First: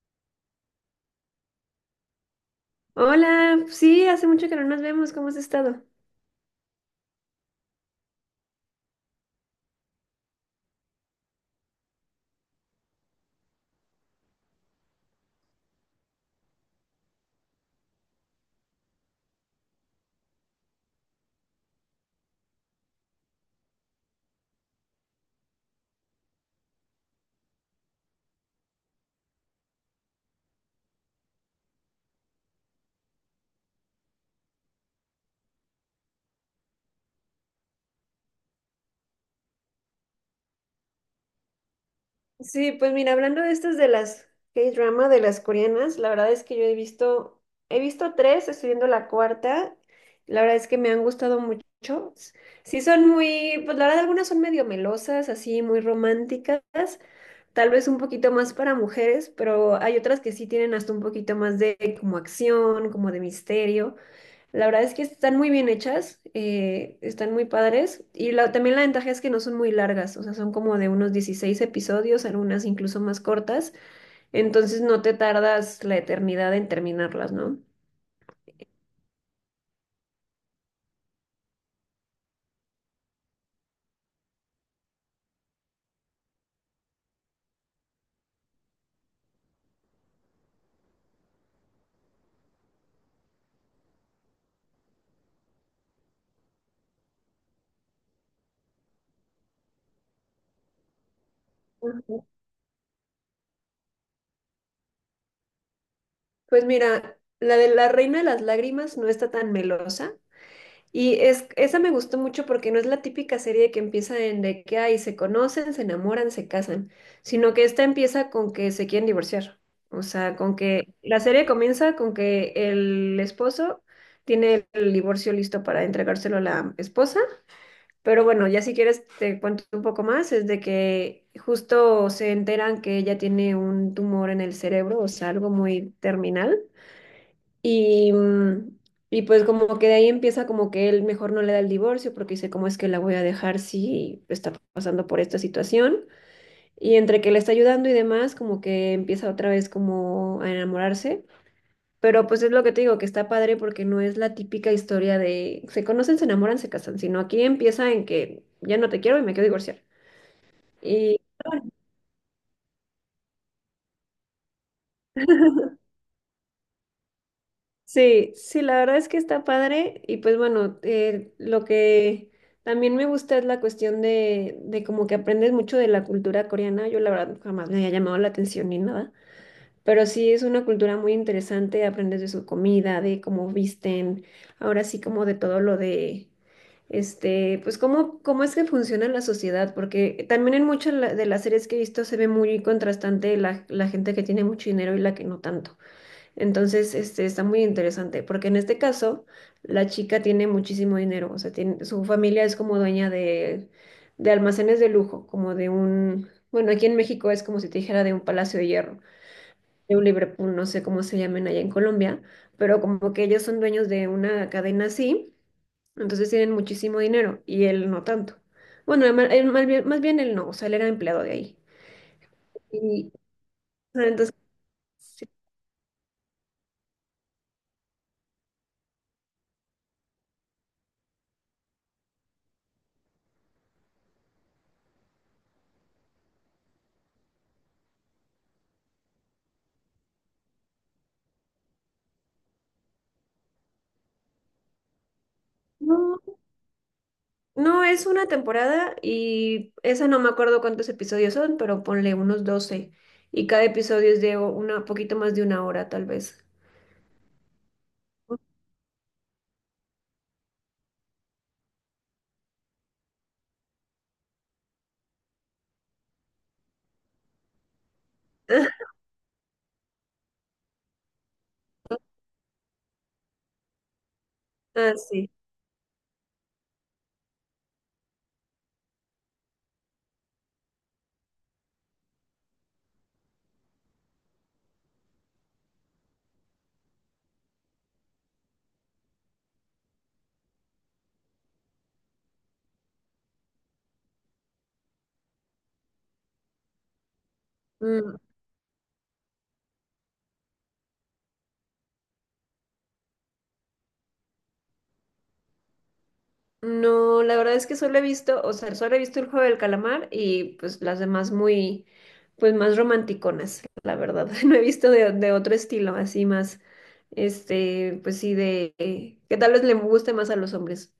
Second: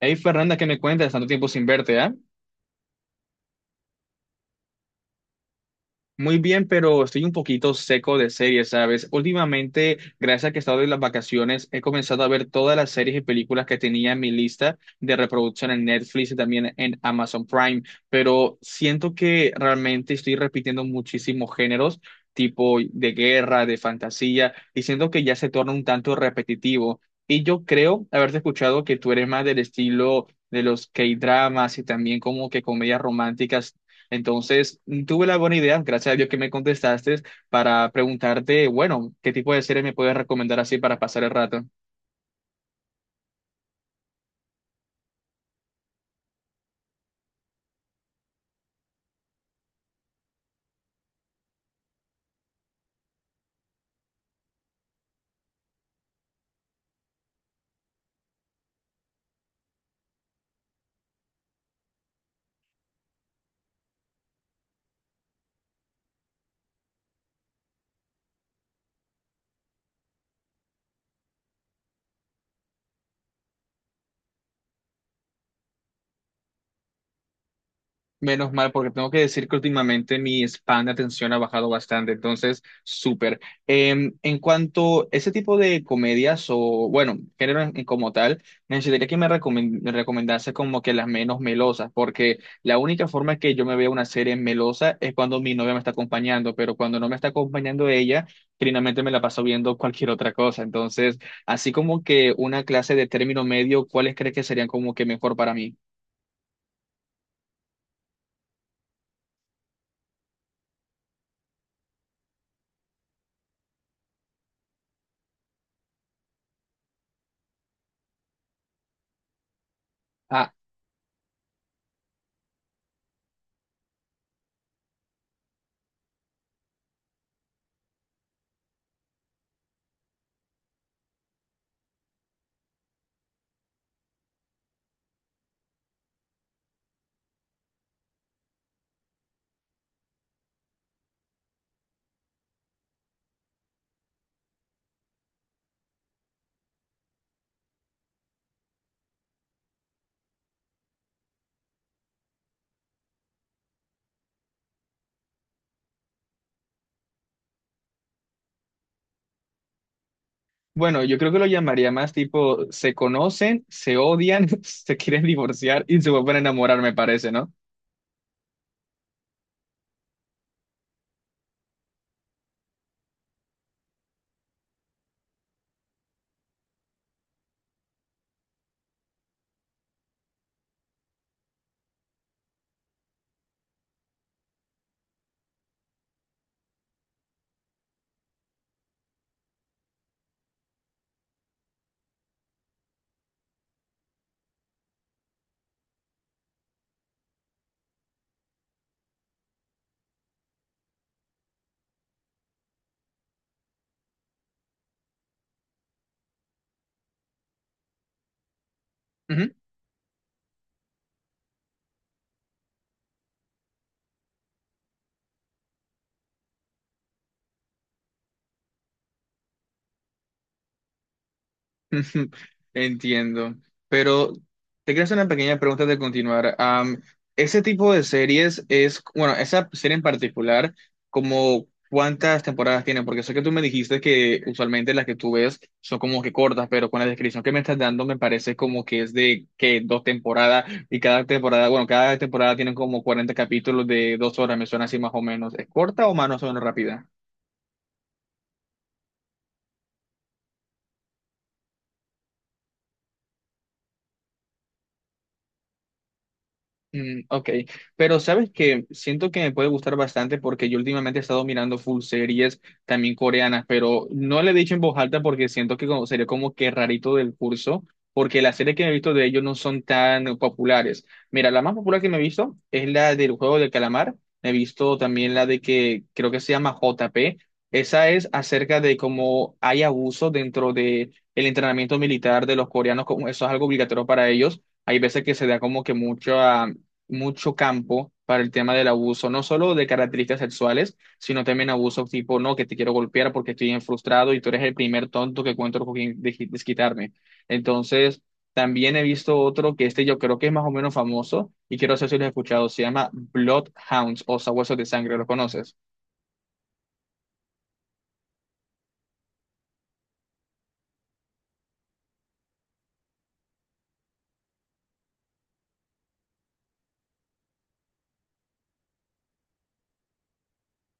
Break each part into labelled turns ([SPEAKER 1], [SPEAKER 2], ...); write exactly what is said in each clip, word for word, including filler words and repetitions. [SPEAKER 1] Hey Fernanda, ¿qué me cuentas? Tanto tiempo sin verte, ¿ah?
[SPEAKER 2] Hola, sí, hace mucho que no nos vemos, ¿cómo has estado?
[SPEAKER 1] Muy bien, pero estoy un poquito seco de series, ¿sabes? Últimamente, gracias a que he estado en las vacaciones, he comenzado a ver todas las series y películas que tenía en mi lista de reproducción en Netflix y también en Amazon Prime, pero siento que realmente estoy repitiendo muchísimos géneros, tipo de guerra, de fantasía, y siento que ya se torna un tanto repetitivo. Y yo creo haberte escuchado que tú eres más del estilo de los K-dramas y también como que comedias románticas entonces, mm, tuve la buena idea, gracias a Dios que me contestaste, para preguntarte, bueno, ¿qué tipo de serie me puedes recomendar así para pasar el rato?
[SPEAKER 2] Sí, pues mira, hablando de estas de las K-drama, de las coreanas, la verdad es que yo he visto, he visto tres, estoy viendo la cuarta, la verdad es que me han gustado mucho. Sí son muy, pues la verdad algunas son medio melosas, así muy románticas, tal vez un poquito más para mujeres, pero hay otras que sí tienen hasta un poquito más de como acción, como de misterio. La verdad es que están muy bien hechas, eh, están muy padres y la- también la ventaja es que no son muy largas, o sea, son como de unos dieciséis episodios, algunas incluso más cortas, entonces no te tardas la eternidad en terminarlas, ¿no?
[SPEAKER 1] Menos mal, porque tengo que decir que últimamente mi span de atención ha bajado bastante, entonces, súper. Eh, en cuanto a ese tipo de comedias o, bueno, género en- como tal, necesitaría que me, recomen- me recomendase como que las menos melosas, porque la única forma que yo me vea una serie melosa es cuando mi novia me está acompañando, pero cuando no me está acompañando ella, finalmente me la paso viendo cualquier otra cosa. Entonces, así como
[SPEAKER 2] Ujú.
[SPEAKER 1] que una clase de término medio, ¿cuáles crees que serían como que mejor para mí?
[SPEAKER 2] Pues mira, la de La Reina de las Lágrimas no está tan melosa. Y es, esa me gustó mucho porque no es la típica serie que empieza en de que ahí se conocen, se enamoran, se casan, sino que esta empieza con que se quieren divorciar. O sea, con que la serie comienza con que el esposo tiene el divorcio listo para entregárselo a la esposa, pero bueno, ya si quieres te cuento un poco más, es de que justo se enteran que ella tiene un tumor en el cerebro, o sea, algo muy terminal. Y, mm, y pues como que de ahí empieza como que él mejor no le da el divorcio porque dice, ¿cómo es que la voy a dejar si está pasando por esta situación? Y entre que le está ayudando y demás, como que empieza otra vez como a enamorarse. Pero pues es lo que te digo, que está padre porque no es la típica historia de se conocen, se enamoran, se casan, sino aquí empieza en que ya no te quiero y me quiero divorciar.
[SPEAKER 1] Bueno, yo creo que lo llamaría más tipo, se conocen, se odian, se quieren divorciar y se vuelven a enamorar, me parece, ¿no?
[SPEAKER 2] Sí, sí, la verdad es que está padre y pues bueno, eh, lo que también me gusta es la cuestión de, de como que aprendes mucho de la cultura coreana. Yo la verdad jamás me había llamado la atención ni nada, pero sí es una cultura muy interesante, aprendes de su comida, de cómo visten, ahora sí como de todo lo de, este, pues cómo, cómo es que funciona la sociedad, porque también en muchas la- de las series que he visto se ve muy contrastante la, la gente que tiene mucho dinero y la que no tanto. Entonces, este, está muy interesante, porque en este caso, la chica tiene muchísimo dinero, o sea, tiene, su familia es como dueña de, de almacenes de lujo, como de un, bueno, aquí en México es como si te dijera de un Palacio de Hierro, de un Liverpool, no sé cómo se llamen allá en Colombia, pero como que ellos son dueños de una cadena así, entonces tienen muchísimo dinero y él no tanto. Bueno, él ma- él más bien, más bien él no, o sea, él era empleado de ahí.
[SPEAKER 1] Ujú.
[SPEAKER 2] Y,
[SPEAKER 1] Entiendo.
[SPEAKER 2] o sea,
[SPEAKER 1] Pero
[SPEAKER 2] entonces,
[SPEAKER 1] te quiero hacer
[SPEAKER 2] sí,
[SPEAKER 1] una pequeña pregunta de continuar. Am, ese tipo de series es, bueno, esa serie en particular, como cuántas temporadas tiene, porque sé que tú me dijiste que usualmente las que tú ves son como que cortas, pero con la descripción que me estás dando me parece como que es de que dos temporadas y cada temporada, bueno, cada temporada tiene como cuarenta capítulos de dos horas, me suena así más o menos. ¿Es corta o
[SPEAKER 2] no,
[SPEAKER 1] más o menos rápida?
[SPEAKER 2] no, es una temporada y esa no me acuerdo cuántos episodios son, pero ponle unos doce. Y cada episodio es de una poquito más de una hora, tal vez.
[SPEAKER 1] Mm, ok, pero sabes que siento que me puede gustar bastante porque yo últimamente he estado mirando full series también coreanas, pero no le he dicho en voz alta porque siento que como- sería como que rarito del curso, porque las series que me he visto de ellos no son tan populares. Mira, la más popular que me he visto es la del juego del calamar, me he
[SPEAKER 2] Ah,
[SPEAKER 1] visto
[SPEAKER 2] sí.
[SPEAKER 1] también la de que creo que se llama J P, esa es acerca de cómo hay abuso dentro de el entrenamiento militar de los coreanos, como eso es algo obligatorio para ellos. Hay veces que se da como que mucho mucho campo para el tema del abuso, no solo de características sexuales, sino también abuso tipo, no, que te quiero golpear porque estoy bien frustrado y tú eres el primer tonto que encuentro con quien des- desquitarme.
[SPEAKER 2] Mm.
[SPEAKER 1] Entonces, también he visto otro que este yo creo que es más o menos famoso y quiero saber si lo has escuchado, se llama Bloodhounds o Sabuesos de Sangre, ¿lo conoces?
[SPEAKER 2] No, la verdad es que solo he visto, o sea, solo he visto el juego del calamar y pues las demás muy, pues más romanticonas, la verdad. No he visto de, de otro estilo, así más, este, pues sí, de, eh, que tal vez le guste más a los hombres.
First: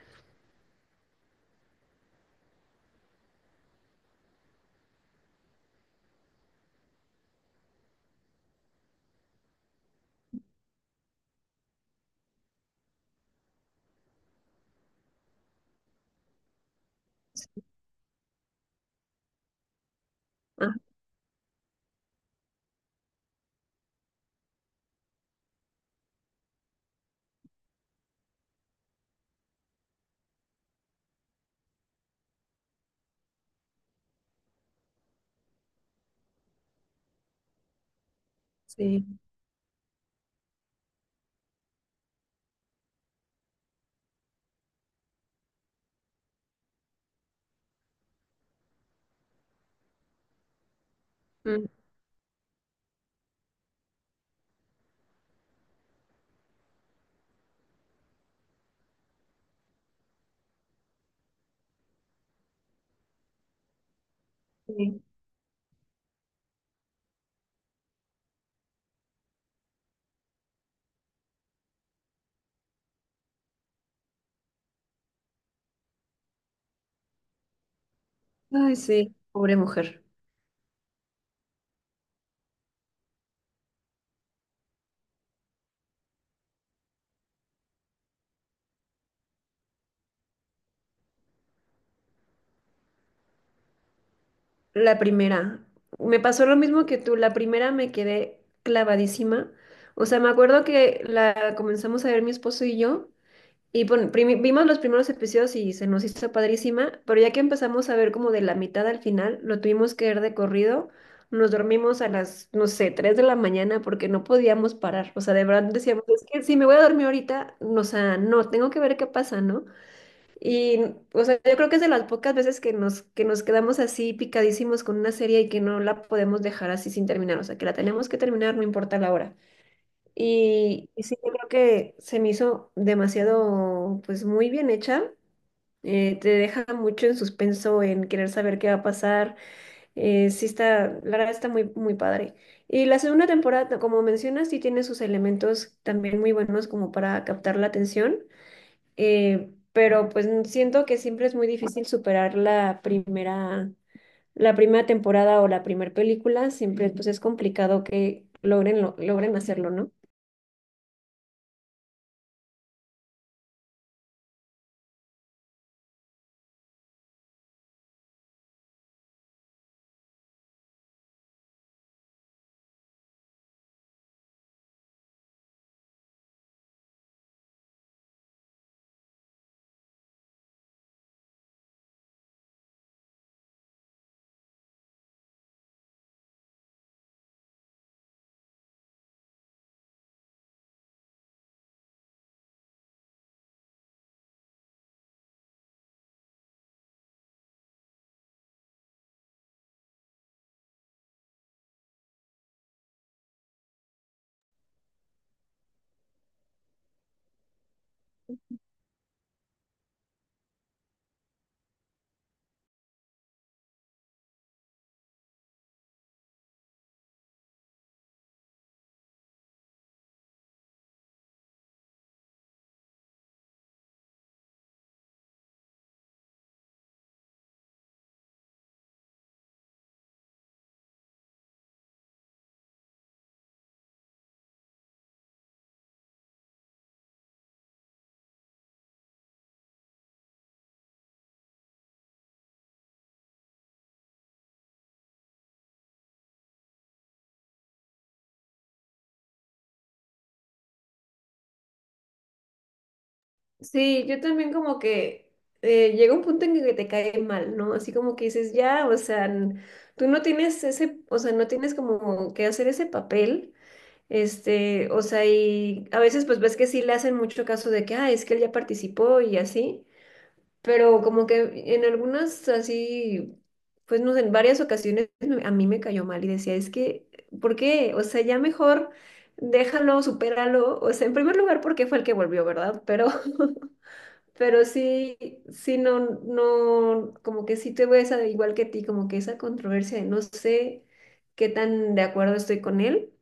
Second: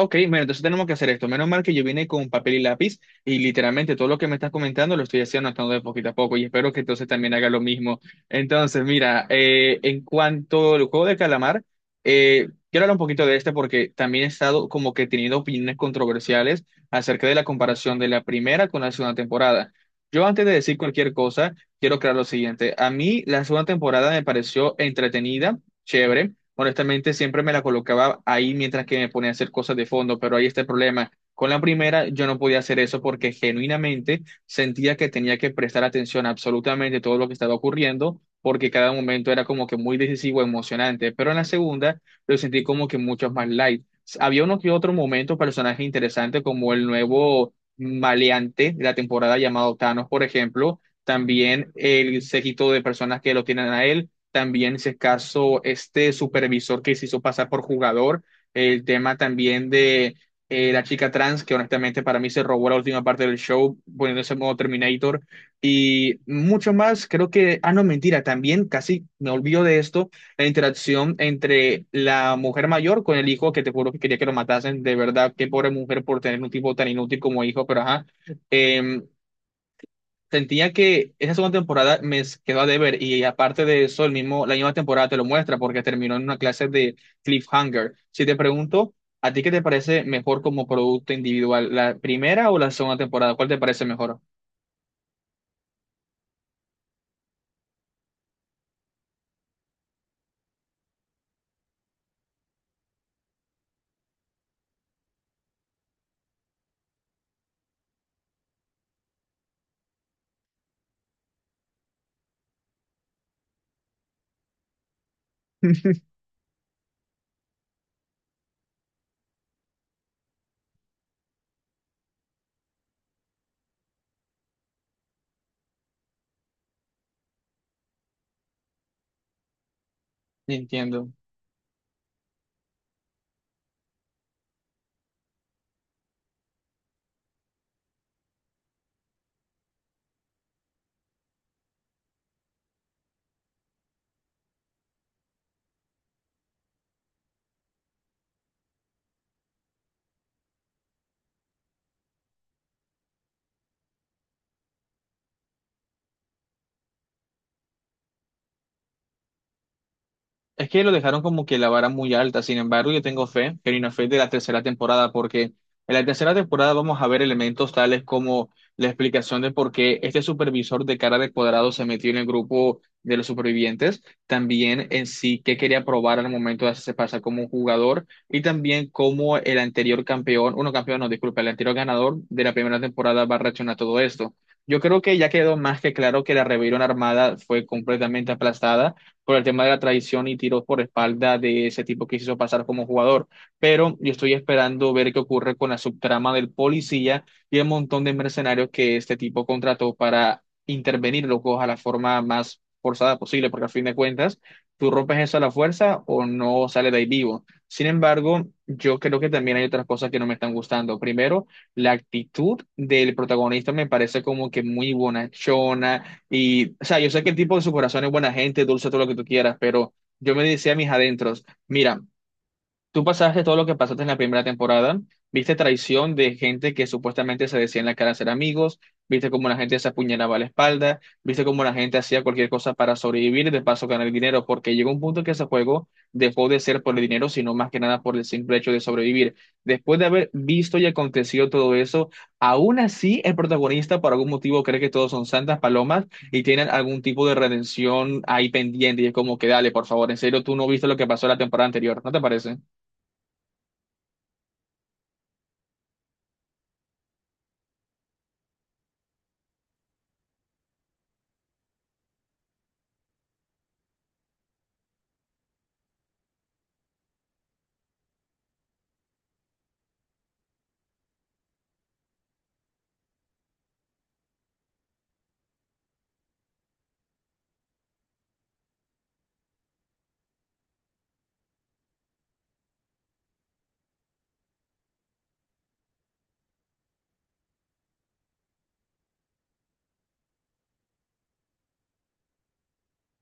[SPEAKER 1] Ok, bueno, entonces tenemos que hacer esto. Menos mal que yo vine con papel y lápiz y literalmente todo lo que me estás comentando lo estoy haciendo anotando de poquito a poco y espero que entonces también haga lo mismo. Entonces, mira, eh, en cuanto al juego de calamar, eh, quiero hablar un poquito de este porque también he estado como que teniendo opiniones controversiales acerca de la comparación de la primera con la segunda temporada. Yo antes de
[SPEAKER 2] Ah,
[SPEAKER 1] decir cualquier cosa, quiero aclarar lo siguiente. A mí la segunda temporada me pareció entretenida, chévere honestamente siempre me la colocaba ahí mientras que me ponía a hacer cosas de fondo, pero ahí está el problema. Con la primera yo no podía hacer eso porque genuinamente sentía que tenía que prestar atención a absolutamente todo lo que estaba ocurriendo, porque cada
[SPEAKER 2] sí.
[SPEAKER 1] momento era como que muy decisivo, emocionante, pero en la segunda lo sentí como que mucho más light. Había uno que otro momento, personaje interesante como el nuevo maleante de la temporada llamado Thanos, por ejemplo,
[SPEAKER 2] Mm,
[SPEAKER 1] también el séquito de personas que lo tienen a él, también si es caso este supervisor que se hizo pasar por jugador, el tema también de eh, la chica trans, que honestamente para mí se robó la última parte del show poniéndose en modo
[SPEAKER 2] sí.
[SPEAKER 1] Terminator y mucho más, creo que, ah no, mentira, también casi me olvido de esto, la interacción entre la mujer mayor con el hijo, que te juro que quería que lo matasen, de verdad, qué pobre mujer por tener un tipo tan inútil como hijo, pero ajá.
[SPEAKER 2] Ay,
[SPEAKER 1] Em,
[SPEAKER 2] sí, pobre mujer.
[SPEAKER 1] Sentía que esa segunda temporada me quedó a deber y aparte de eso, el mismo, la misma temporada te lo muestra porque terminó en una clase de cliffhanger. Si te pregunto, ¿a ti qué te parece mejor como producto individual, la primera o la segunda temporada? ¿Cuál te parece mejor?
[SPEAKER 2] La primera. Me pasó lo mismo que tú. La primera me quedé clavadísima. O sea, me acuerdo que la comenzamos a ver mi esposo y yo. Y bueno, primi- vimos los primeros episodios y se nos hizo padrísima. Pero ya que empezamos a ver como de la mitad al final, lo tuvimos que ver de corrido. Nos dormimos a las, no sé, tres de la mañana porque no podíamos parar. O sea, de verdad decíamos, es que si me voy a dormir ahorita, no, o sea, no, tengo que ver qué pasa, ¿no? Y, o sea, yo creo que es de las pocas veces que nos, que nos quedamos así picadísimos con una serie y que no la podemos dejar así sin terminar, o sea, que la tenemos que terminar, no importa la hora. Y, y
[SPEAKER 1] Entiendo.
[SPEAKER 2] sí, yo creo que se me hizo demasiado, pues muy bien hecha. Eh, te deja mucho en suspenso, en querer saber qué va a pasar. Eh, sí está, la verdad está muy, muy padre. Y la segunda temporada, como mencionas, sí tiene sus elementos también muy buenos como para captar la atención, eh, pero pues siento que siempre es muy difícil superar la primera, la primera temporada o la primera película, siempre pues es complicado que logren, lo- logren hacerlo, ¿no?
[SPEAKER 1] Es que lo dejaron como que la vara muy alta, sin embargo, yo tengo fe, pero una fe de la tercera temporada, porque en la tercera temporada vamos a ver elementos tales como la explicación de por qué este supervisor de cara de cuadrado se metió en el grupo de los supervivientes, también en sí qué quería probar al momento de hacerse pasar como un jugador, y también cómo el anterior campeón, uno campeón, no, disculpa, el anterior ganador de la primera temporada va a reaccionar a todo esto. Yo creo que ya quedó más que claro que la rebelión armada fue completamente aplastada por el tema de la traición y tiros por espalda de ese tipo que se hizo pasar como jugador. Pero yo estoy esperando ver qué ocurre con la subtrama del policía y el montón de mercenarios que este tipo contrató para intervenir, locos, a la forma más forzada posible, porque a fin de cuentas, tú rompes eso a la fuerza o no sales de ahí vivo. Sin embargo, yo creo que también hay otras cosas que no me están gustando. Primero, la actitud del protagonista me parece como que muy bonachona, y, o sea, yo sé que el tipo en su corazón es buena gente, dulce, todo lo que tú quieras, pero yo me decía a mis adentros, mira, tú pasaste todo lo que pasaste en la primera temporada, viste traición de gente que supuestamente se decía en la cara ser amigos, viste cómo la gente se apuñalaba a la espalda, viste cómo la gente hacía cualquier cosa para sobrevivir y de paso ganar dinero, porque llegó un punto que ese juego dejó de ser por el dinero, sino más que nada por el simple hecho de sobrevivir. Después de haber visto y acontecido todo eso, aún así el protagonista por algún motivo cree que todos son santas palomas y tienen algún tipo de redención ahí pendiente y es como que dale, por favor, en serio, tú no viste lo que pasó la temporada anterior, ¿no te parece?
[SPEAKER 2] Sí, yo también como que eh, llega un punto en que te cae mal, ¿no? Así como que dices, ya, o sea, n- tú no tienes ese, o sea, no tienes como que hacer ese papel, este, o sea, y a veces pues ves que sí le hacen mucho caso de que, ah, es que él ya participó y así, pero como que en algunas así, pues no sé, en varias ocasiones me- a mí me cayó mal y decía, es que, ¿por qué? O sea, ya mejor déjalo, supéralo. O sea, en primer lugar, porque fue el que volvió, ¿verdad? Pero, pero sí, sí, no, no, como que sí te ves igual que ti, como que esa controversia de no sé qué tan de acuerdo estoy con él.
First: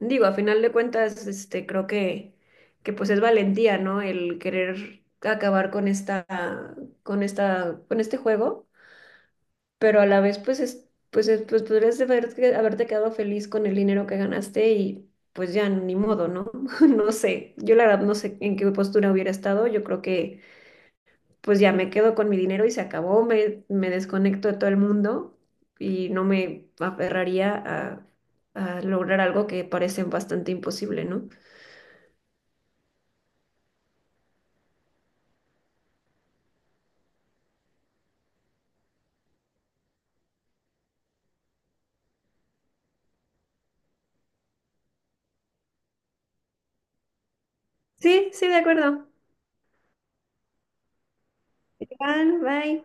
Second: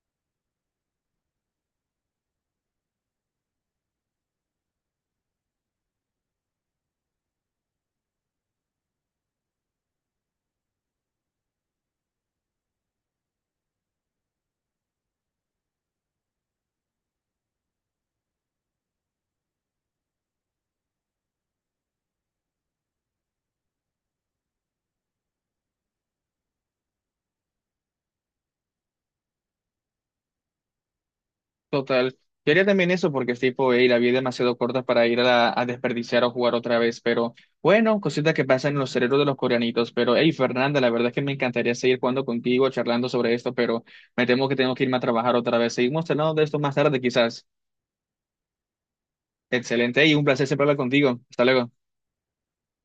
[SPEAKER 2] Digo, a final de cuentas, este, creo que, que pues es valentía, ¿no? El querer acabar con esta, con esta, con este juego, pero a la vez, pues es, pues es- pues podrías haber- haberte quedado feliz con el dinero que ganaste y pues ya ni modo, ¿no? No sé. Yo la verdad no sé en qué postura hubiera estado. Yo creo que pues ya me quedo con mi dinero y se acabó, me, me desconecto de todo el mundo y no me aferraría a a lograr algo que parece bastante imposible, ¿no?
[SPEAKER 1] Total. Yo haría también eso porque es tipo, "Ey, la vida es demasiado corta para ir a, la- a desperdiciar o jugar otra vez". Pero bueno, cositas que pasan en los cerebros de los coreanitos. Pero hey, Fernanda, la verdad es que me encantaría seguir jugando contigo, charlando sobre esto, pero me temo que tengo que irme a trabajar otra vez. Seguimos hablando de esto más tarde, quizás.
[SPEAKER 2] Sí, sí, de acuerdo.
[SPEAKER 1] Excelente y un placer siempre hablar contigo. Hasta luego.
[SPEAKER 2] Igual, bye.